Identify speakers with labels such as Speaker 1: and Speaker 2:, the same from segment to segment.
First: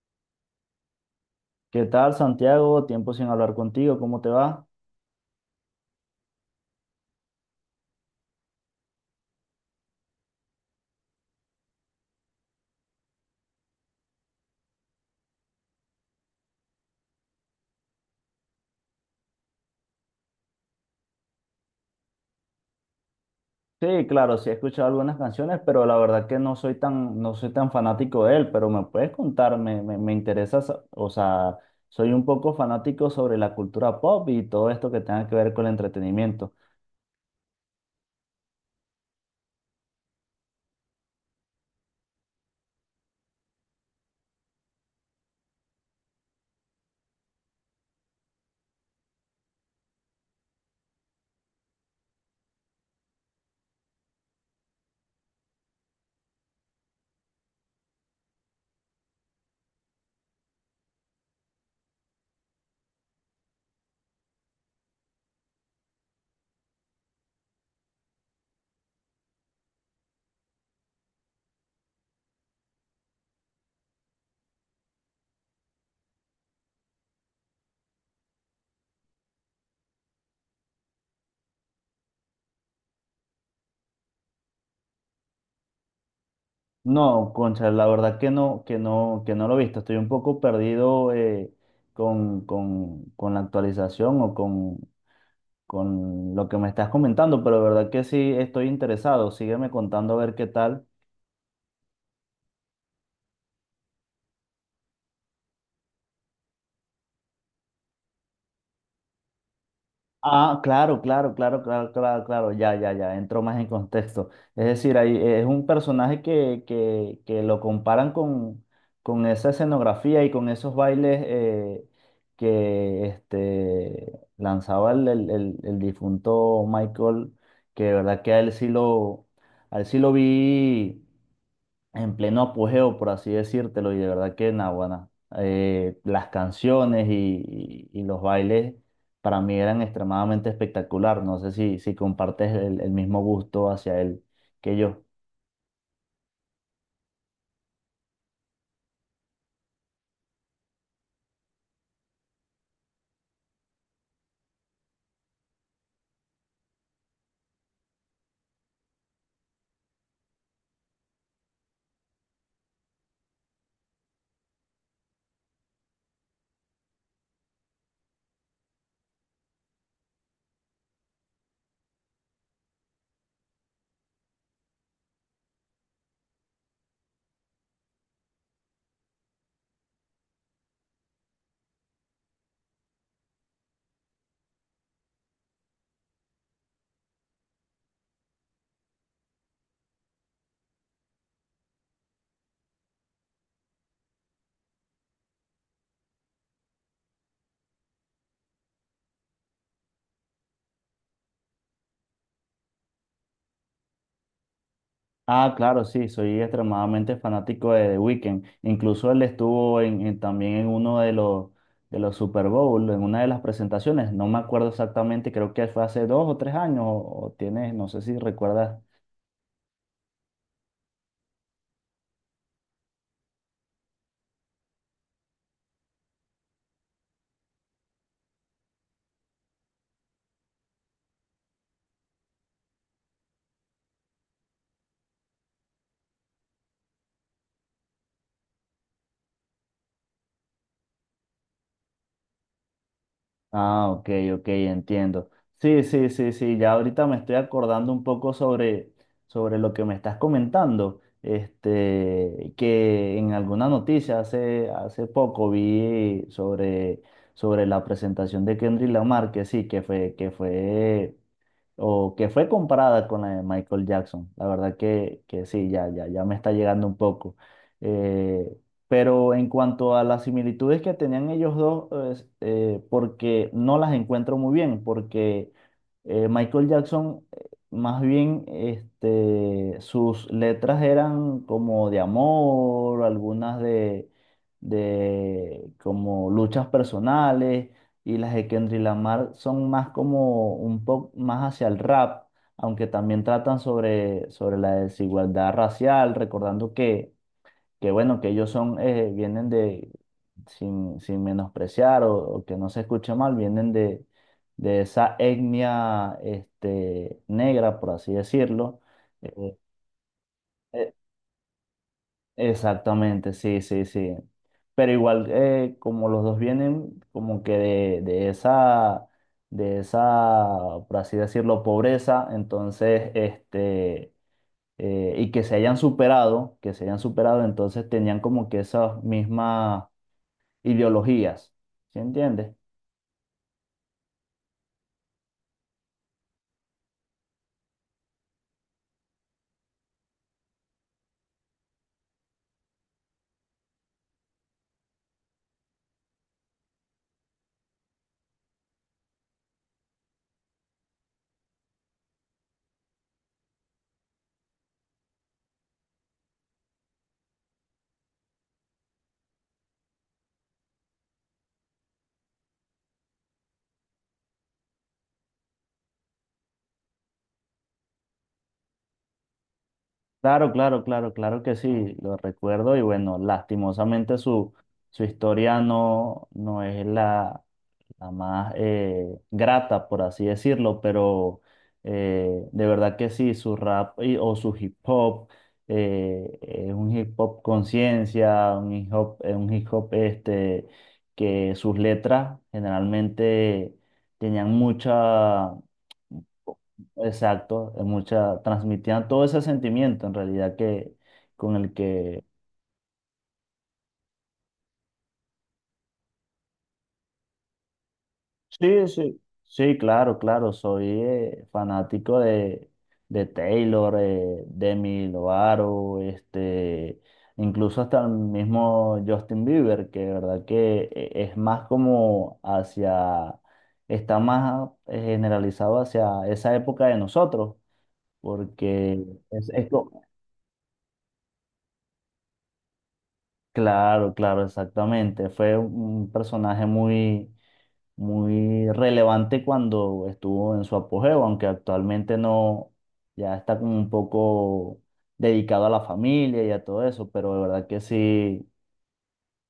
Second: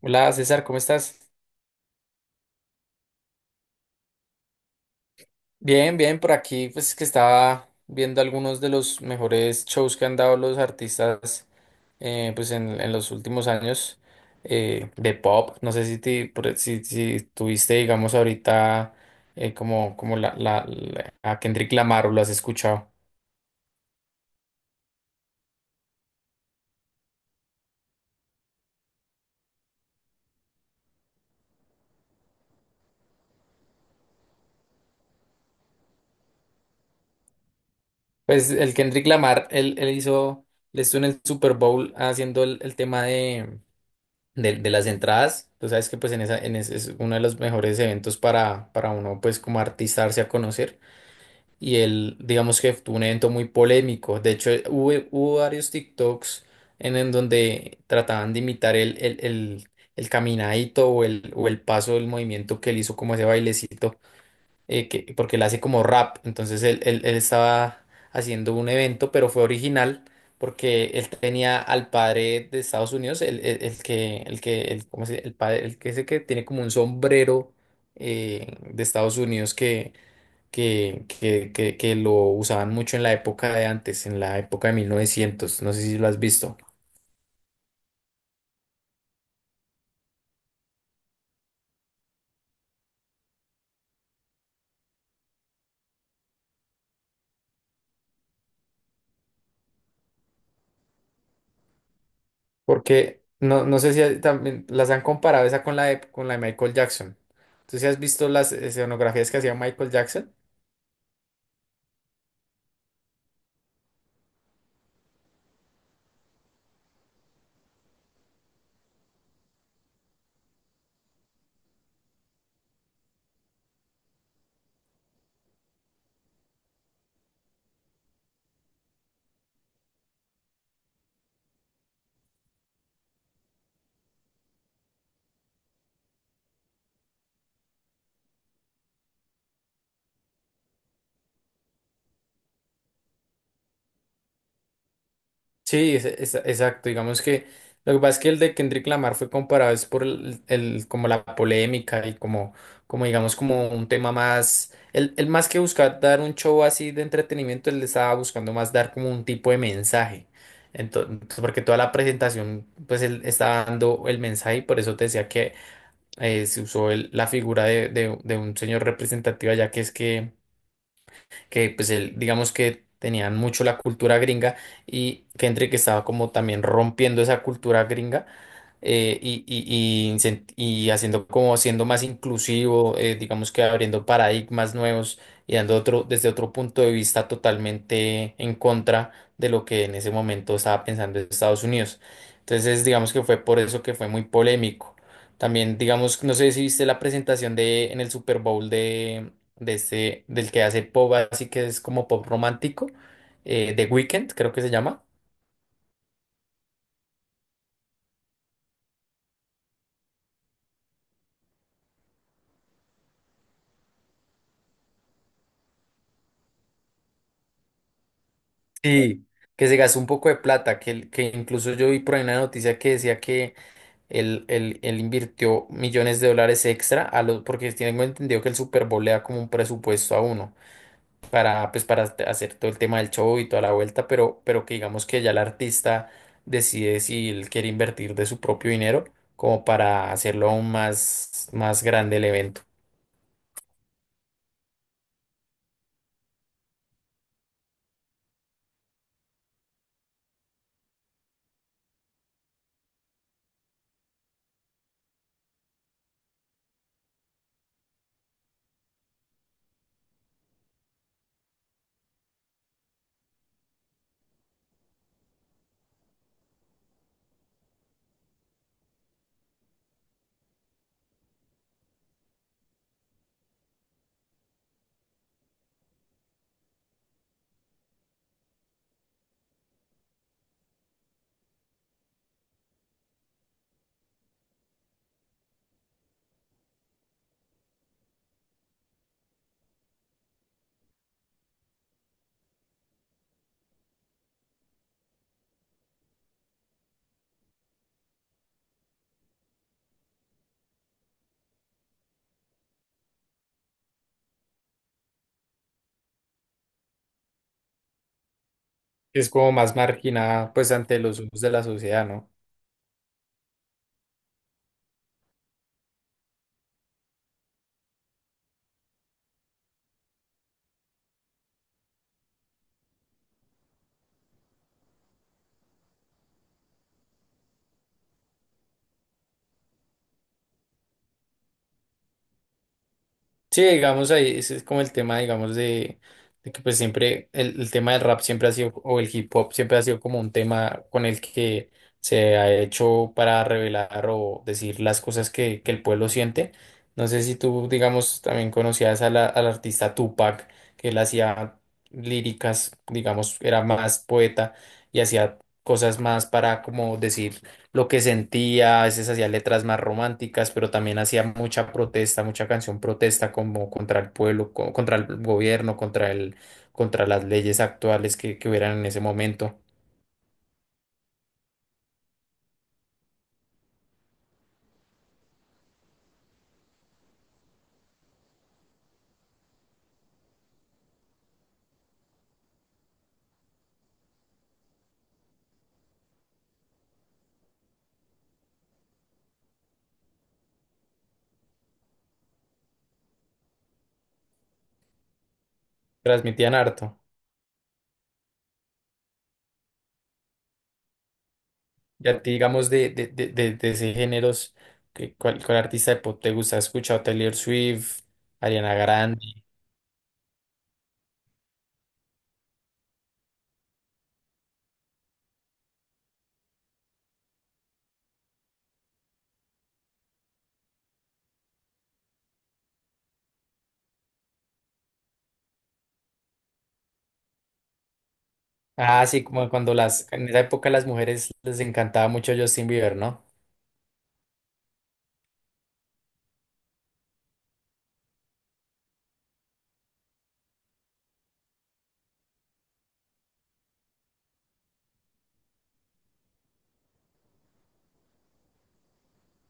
Speaker 1: Hola César, ¿cómo estás?
Speaker 2: ¿Qué tal, Santiago? Tiempo sin hablar contigo, ¿cómo te va?
Speaker 1: Bien, bien, por aquí pues que estaba viendo algunos de los mejores shows que han dado los artistas pues en los últimos años de pop. No sé si, te, por- e, si, si tuviste, digamos, ahorita como, como a Kendrick Lamar o lo has escuchado.
Speaker 2: Sí, claro, sí he escuchado algunas canciones, pero la verdad que no soy tan fanático de él, pero me puedes contar, me interesa, o sea, soy un poco fanático sobre la cultura pop y todo esto que tenga que ver con el entretenimiento.
Speaker 1: Pues el Kendrick Lamar, él hizo, él estuvo en el Super Bowl haciendo el tema de las entradas, tú sabes que pues en esa, en ese es uno de los mejores eventos para uno pues como artistarse a conocer. Y él digamos que tuvo un evento muy polémico, de hecho hubo varios TikToks en donde trataban de imitar el caminadito o el paso del movimiento que él hizo como ese bailecito porque él hace como rap, entonces él estaba haciendo un evento, pero fue original porque él tenía al padre de Estados Unidos, el que, el que, el, ¿cómo se- dice? El padre, el que ese que tiene como un sombrero de Estados Unidos que, que lo usaban mucho en la época de antes, en la época de 1900, no sé si lo has visto,
Speaker 2: No, concha, la verdad que no lo he visto, estoy un poco perdido, con la actualización o con lo que me estás comentando, pero la verdad que sí estoy interesado, sígueme contando a ver qué tal.
Speaker 1: porque no, no sé si hay- también las han comparado esa con la de Michael Jackson. ¿Tú sí has visto las escenografías que hacía Michael Jackson?
Speaker 2: Ah, claro, claro, claro, claro, claro, claro, ya, ya, ya, entró más en contexto. Es decir, ahí, es un personaje que lo comparan con esa escenografía y con esos bailes, que este, lanzaba el difunto Michael, que de verdad que a él sí lo vi en pleno apogeo, por así decírtelo, y de verdad que Naguará, las canciones y los bailes para mí eran extremadamente espectacular. No sé si, si compartes el mismo gusto hacia él que yo.
Speaker 1: Sí, exacto. Digamos que lo que pasa es que el de Kendrick Lamar fue comparado es por como la polémica y como, como digamos como un tema más, el más que buscar dar un show así de entretenimiento, él estaba buscando más dar como un tipo de mensaje. Entonces, porque toda la presentación, pues él estaba dando el mensaje y por eso te decía que se usó el- la figura de un señor representativo, ya que es que pues él, digamos que tenían mucho la cultura gringa y Kendrick estaba como también rompiendo esa cultura gringa, eh, y, y, y haciendo como siendo más inclusivo, digamos que abriendo paradigmas nuevos y dando otro, desde otro punto de vista totalmente en contra de lo que en ese momento estaba pensando Estados Unidos. Entonces, digamos que fue por eso que fue muy polémico. También, digamos, no sé si viste la presentación de en el Super Bowl de este, del que hace pop, así que es como pop romántico, The Weeknd, creo que se llama.
Speaker 2: Ah, claro, sí, soy extremadamente fanático de The Weeknd. Incluso él estuvo también en uno de los Super Bowl, en una de las presentaciones. No me acuerdo exactamente, creo que fue hace dos o tres años, o tienes, no sé si recuerdas.
Speaker 1: Sí, que se gastó un poco de plata, que, el que incluso yo vi por ahí una noticia que decía que él invirtió millones de dólares extra a los, porque tengo entendido que el Super Bowl le da como un presupuesto a uno para, pues, para hacer hacer todo el tema del show y toda la vuelta, pero que digamos que ya el artista decide si él quiere invertir de su propio dinero como para hacerlo aún más, más grande el evento.
Speaker 2: Ah, ok, ok, entiendo. Sí, sí, sí, sí, ya ahorita me estoy acordando un poco sobre, sobre lo que me estás comentando, este, que en alguna noticia hace, hace poco vi sobre, sobre la presentación de Kendrick Lamar, que sí, que fue o que fue comparada con la de Michael Jackson. La verdad que sí, ya, ya, ya me está llegando un poco. Eh, pero en cuanto a las similitudes que tenían ellos dos, es, porque no las encuentro muy bien, porque, Michael Jackson, más bien, este, sus letras eran como de amor, algunas de como luchas personales, y las de Kendrick Lamar son más como un poco más hacia el rap, aunque también tratan sobre, sobre la desigualdad racial, recordando que bueno, que ellos son, vienen de, sin, sin menospreciar o que no se escuche mal, vienen de esa etnia este, negra, por así decirlo.
Speaker 1: Es como
Speaker 2: Eh,
Speaker 1: más marginada pues
Speaker 2: eh,
Speaker 1: ante los ojos de la sociedad, ¿no?
Speaker 2: Exactamente, sí, sí, sí. Pero igual, como los dos vienen como que de esa, por así decirlo, pobreza, entonces, este, y que se hayan superado, que se hayan superado, entonces tenían como que esas mismas ideologías, ¿sí entiendes?
Speaker 1: Sí, digamos ahí, ese es como el tema, digamos, de que pues siempre el tema del rap siempre ha sido, o el hip hop siempre ha sido como un tema con el que se ha hecho para revelar o decir las cosas que el pueblo siente. No sé si tú, digamos, también conocías a la- al artista Tupac, que él hacía líricas, digamos, era más poeta y hacía cosas más para como decir lo que sentía, a veces hacía letras más románticas, pero también hacía mucha protesta, mucha canción protesta como contra el pueblo, co- contra el gobierno, contra el, contra las leyes actuales que hubieran en ese momento.
Speaker 2: Claro, claro, claro, claro que sí, lo recuerdo y bueno, lastimosamente su, su historia no, no es la la más, grata, por así decirlo, pero, de verdad que sí, su rap o su hip hop, es un hip hop conciencia, un hip hop este, que sus letras generalmente tenían mucha,
Speaker 1: Transmitían harto.
Speaker 2: exacto, mucha, transmitían todo ese sentimiento en realidad que con el
Speaker 1: Y a
Speaker 2: que.
Speaker 1: ti, digamos, de ese géneros, ¿qué- ¿cuál, cuál artista de pop te gusta? ¿Has escuchado Taylor Swift, Ariana
Speaker 2: Sí, sí,
Speaker 1: Grande?
Speaker 2: sí, claro, claro. Soy, fanático de Taylor, Demi Lovato, este, incluso hasta el mismo Justin Bieber, que de verdad que, es más como hacia, está más, generalizado hacia esa época de nosotros, porque
Speaker 1: Ah, sí,
Speaker 2: es,
Speaker 1: como cuando las, en esa época las mujeres les encantaba mucho Justin Bieber, ¿no?
Speaker 2: claro, claro, exactamente. Fue un personaje muy muy relevante cuando estuvo en su apogeo, aunque actualmente no, ya está como un poco dedicado a la familia y a todo eso, pero de verdad que sí,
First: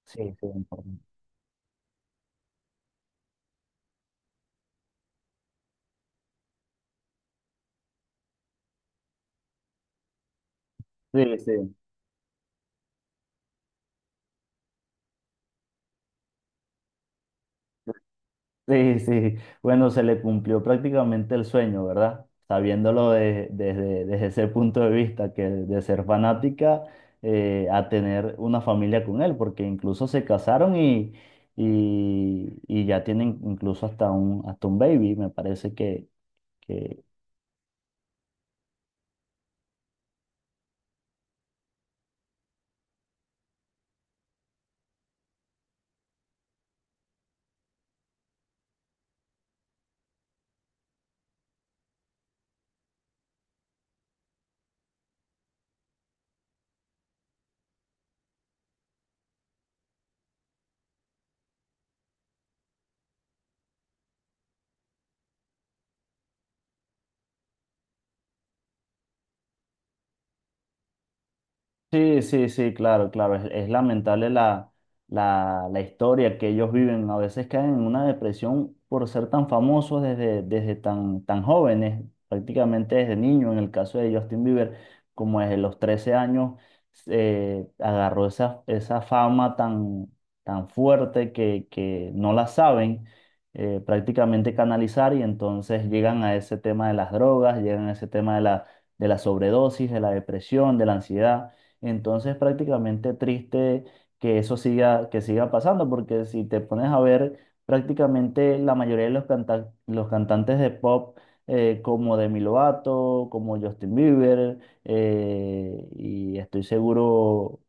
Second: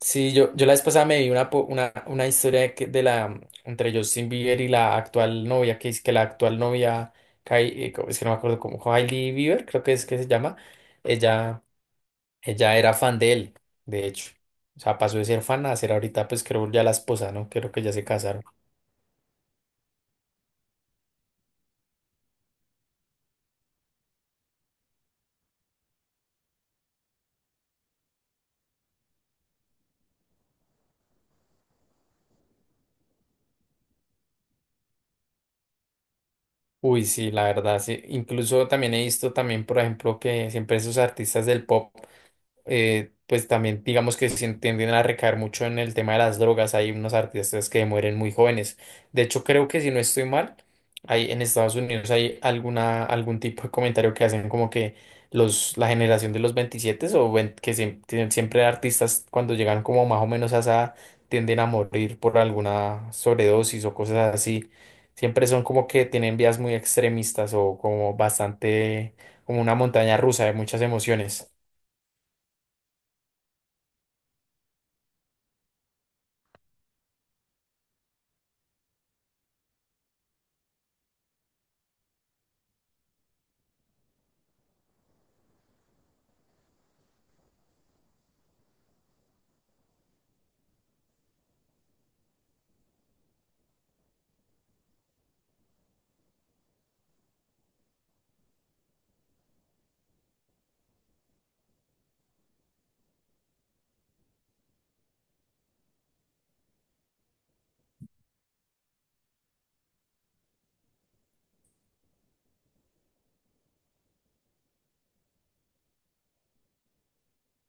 Speaker 1: Sí,
Speaker 2: sí, sí,
Speaker 1: yo la vez
Speaker 2: importante.
Speaker 1: pasada me vi una, po- una historia de, que- de la, entre Justin Bieber y la actual novia, que es que la actual novia, Kai- co- es que no me acuerdo cómo, Hailey Bieber, creo que es que se llama,
Speaker 2: Sí,
Speaker 1: ella,
Speaker 2: sí.
Speaker 1: ella era fan de él, de hecho. O sea, pasó de ser fan a ser ahorita, pues creo ya la esposa, ¿no? Creo que ya se casaron.
Speaker 2: Sí, sí, bueno, se le cumplió prácticamente el sueño, ¿verdad? Sabiéndolo desde, desde ese punto de vista, que de ser fanática, a tener una familia con él, porque incluso se casaron y ya tienen incluso hasta un baby, me parece que, que.
Speaker 1: Uy, sí, la verdad, sí. Incluso también he visto también, por ejemplo, que siempre esos artistas del pop. Pues también digamos que se tienden a recaer mucho en el tema de las drogas. Hay unos artistas que mueren muy jóvenes. De hecho, creo que si no estoy mal, hay, en Estados Unidos hay alguna, algún tipo de comentario que hacen como que los, la generación de los 27 o vein- que se tienen siempre artistas cuando llegan como más o menos a esa edad, tienden a morir por alguna sobredosis o cosas así. Siempre son como que tienen vías muy extremistas o como bastante, como una montaña rusa de muchas emociones.
Speaker 2: Sí, sí, sí, claro, claro. Es lamentable la, la, la historia que ellos viven. A veces caen en una depresión por ser tan famosos desde, desde tan, tan jóvenes, prácticamente desde niños. En el caso de Justin Bieber, como desde los 13 años, agarró esa, esa fama tan, tan fuerte que no la saben, prácticamente canalizar y entonces llegan a ese tema de las drogas, llegan a ese tema de la sobredosis, de la depresión, de la ansiedad. Entonces, prácticamente triste que eso siga, que siga pasando, porque si te pones a ver, prácticamente la mayoría de los, los cantantes de pop, como Demi Lovato, como Justin Bieber, y estoy seguro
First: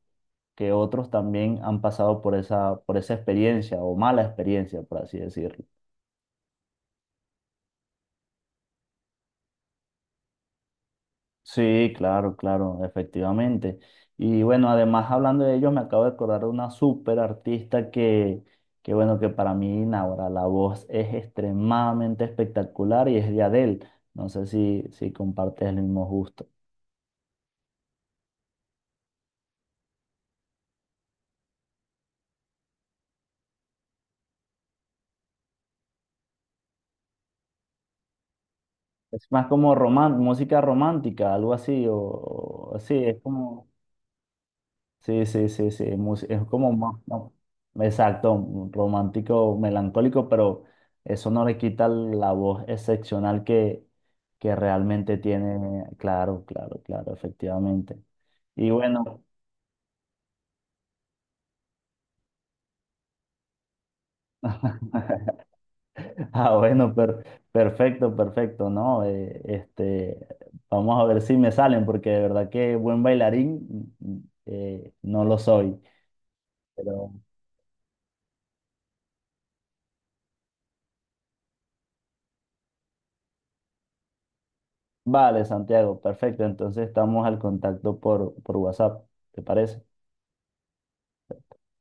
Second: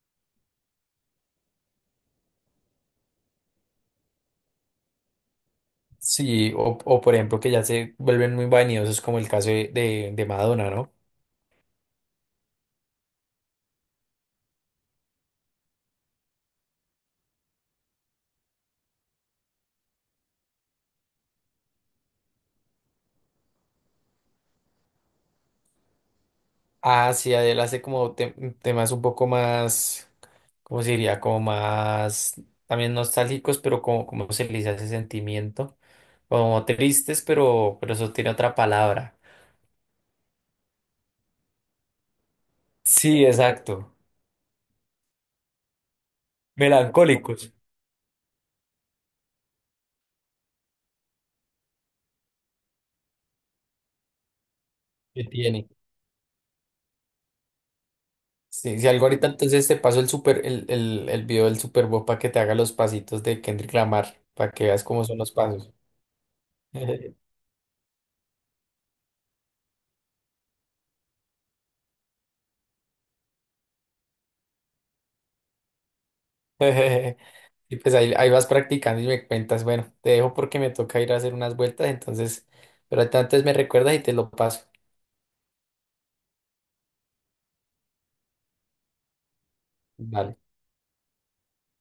Speaker 2: que otros también han pasado por esa experiencia o mala experiencia, por así decirlo.
Speaker 1: Sí, o por ejemplo que ya se vuelven muy vanidosos como el caso de Madonna, ¿no?
Speaker 2: Sí, claro, claro, efectivamente. Y bueno, además hablando de ellos, me acabo de acordar de una súper artista que bueno, que para mí, ahora la voz es extremadamente espectacular y es de Adele. No sé si, si compartes el mismo gusto.
Speaker 1: Ah, sí, él hace como te- temas un poco más, ¿cómo se diría? Como más también nostálgicos, pero como, como se le dice a ese sentimiento, como tristes, pero eso tiene otra palabra.
Speaker 2: Es más como música romántica, algo así, o así, es
Speaker 1: Sí,
Speaker 2: como...
Speaker 1: exacto.
Speaker 2: Sí, sí, sí, sí. Es como más, no,
Speaker 1: Melancólicos.
Speaker 2: exacto, un romántico, melancólico, pero eso no le quita la voz excepcional que realmente
Speaker 1: Que tiene.
Speaker 2: tiene. Claro, claro, claro, efectivamente. Y
Speaker 1: Sí, si algo
Speaker 2: bueno,
Speaker 1: ahorita entonces te paso el super, el video del Super Bowl para que te haga los pasitos de Kendrick Lamar, para que veas cómo son los pasos.
Speaker 2: ah, bueno, perfecto, perfecto, ¿no? Este, vamos a ver si me salen, porque de verdad que buen bailarín, mm, no lo soy.
Speaker 1: Y pues ahí, ahí vas practicando y me cuentas, bueno, te dejo porque me toca ir a hacer unas vueltas, entonces, pero antes me recuerdas y te lo paso.
Speaker 2: Vale, Santiago, perfecto. Entonces estamos al contacto por WhatsApp, ¿te parece?
Speaker 1: Vale.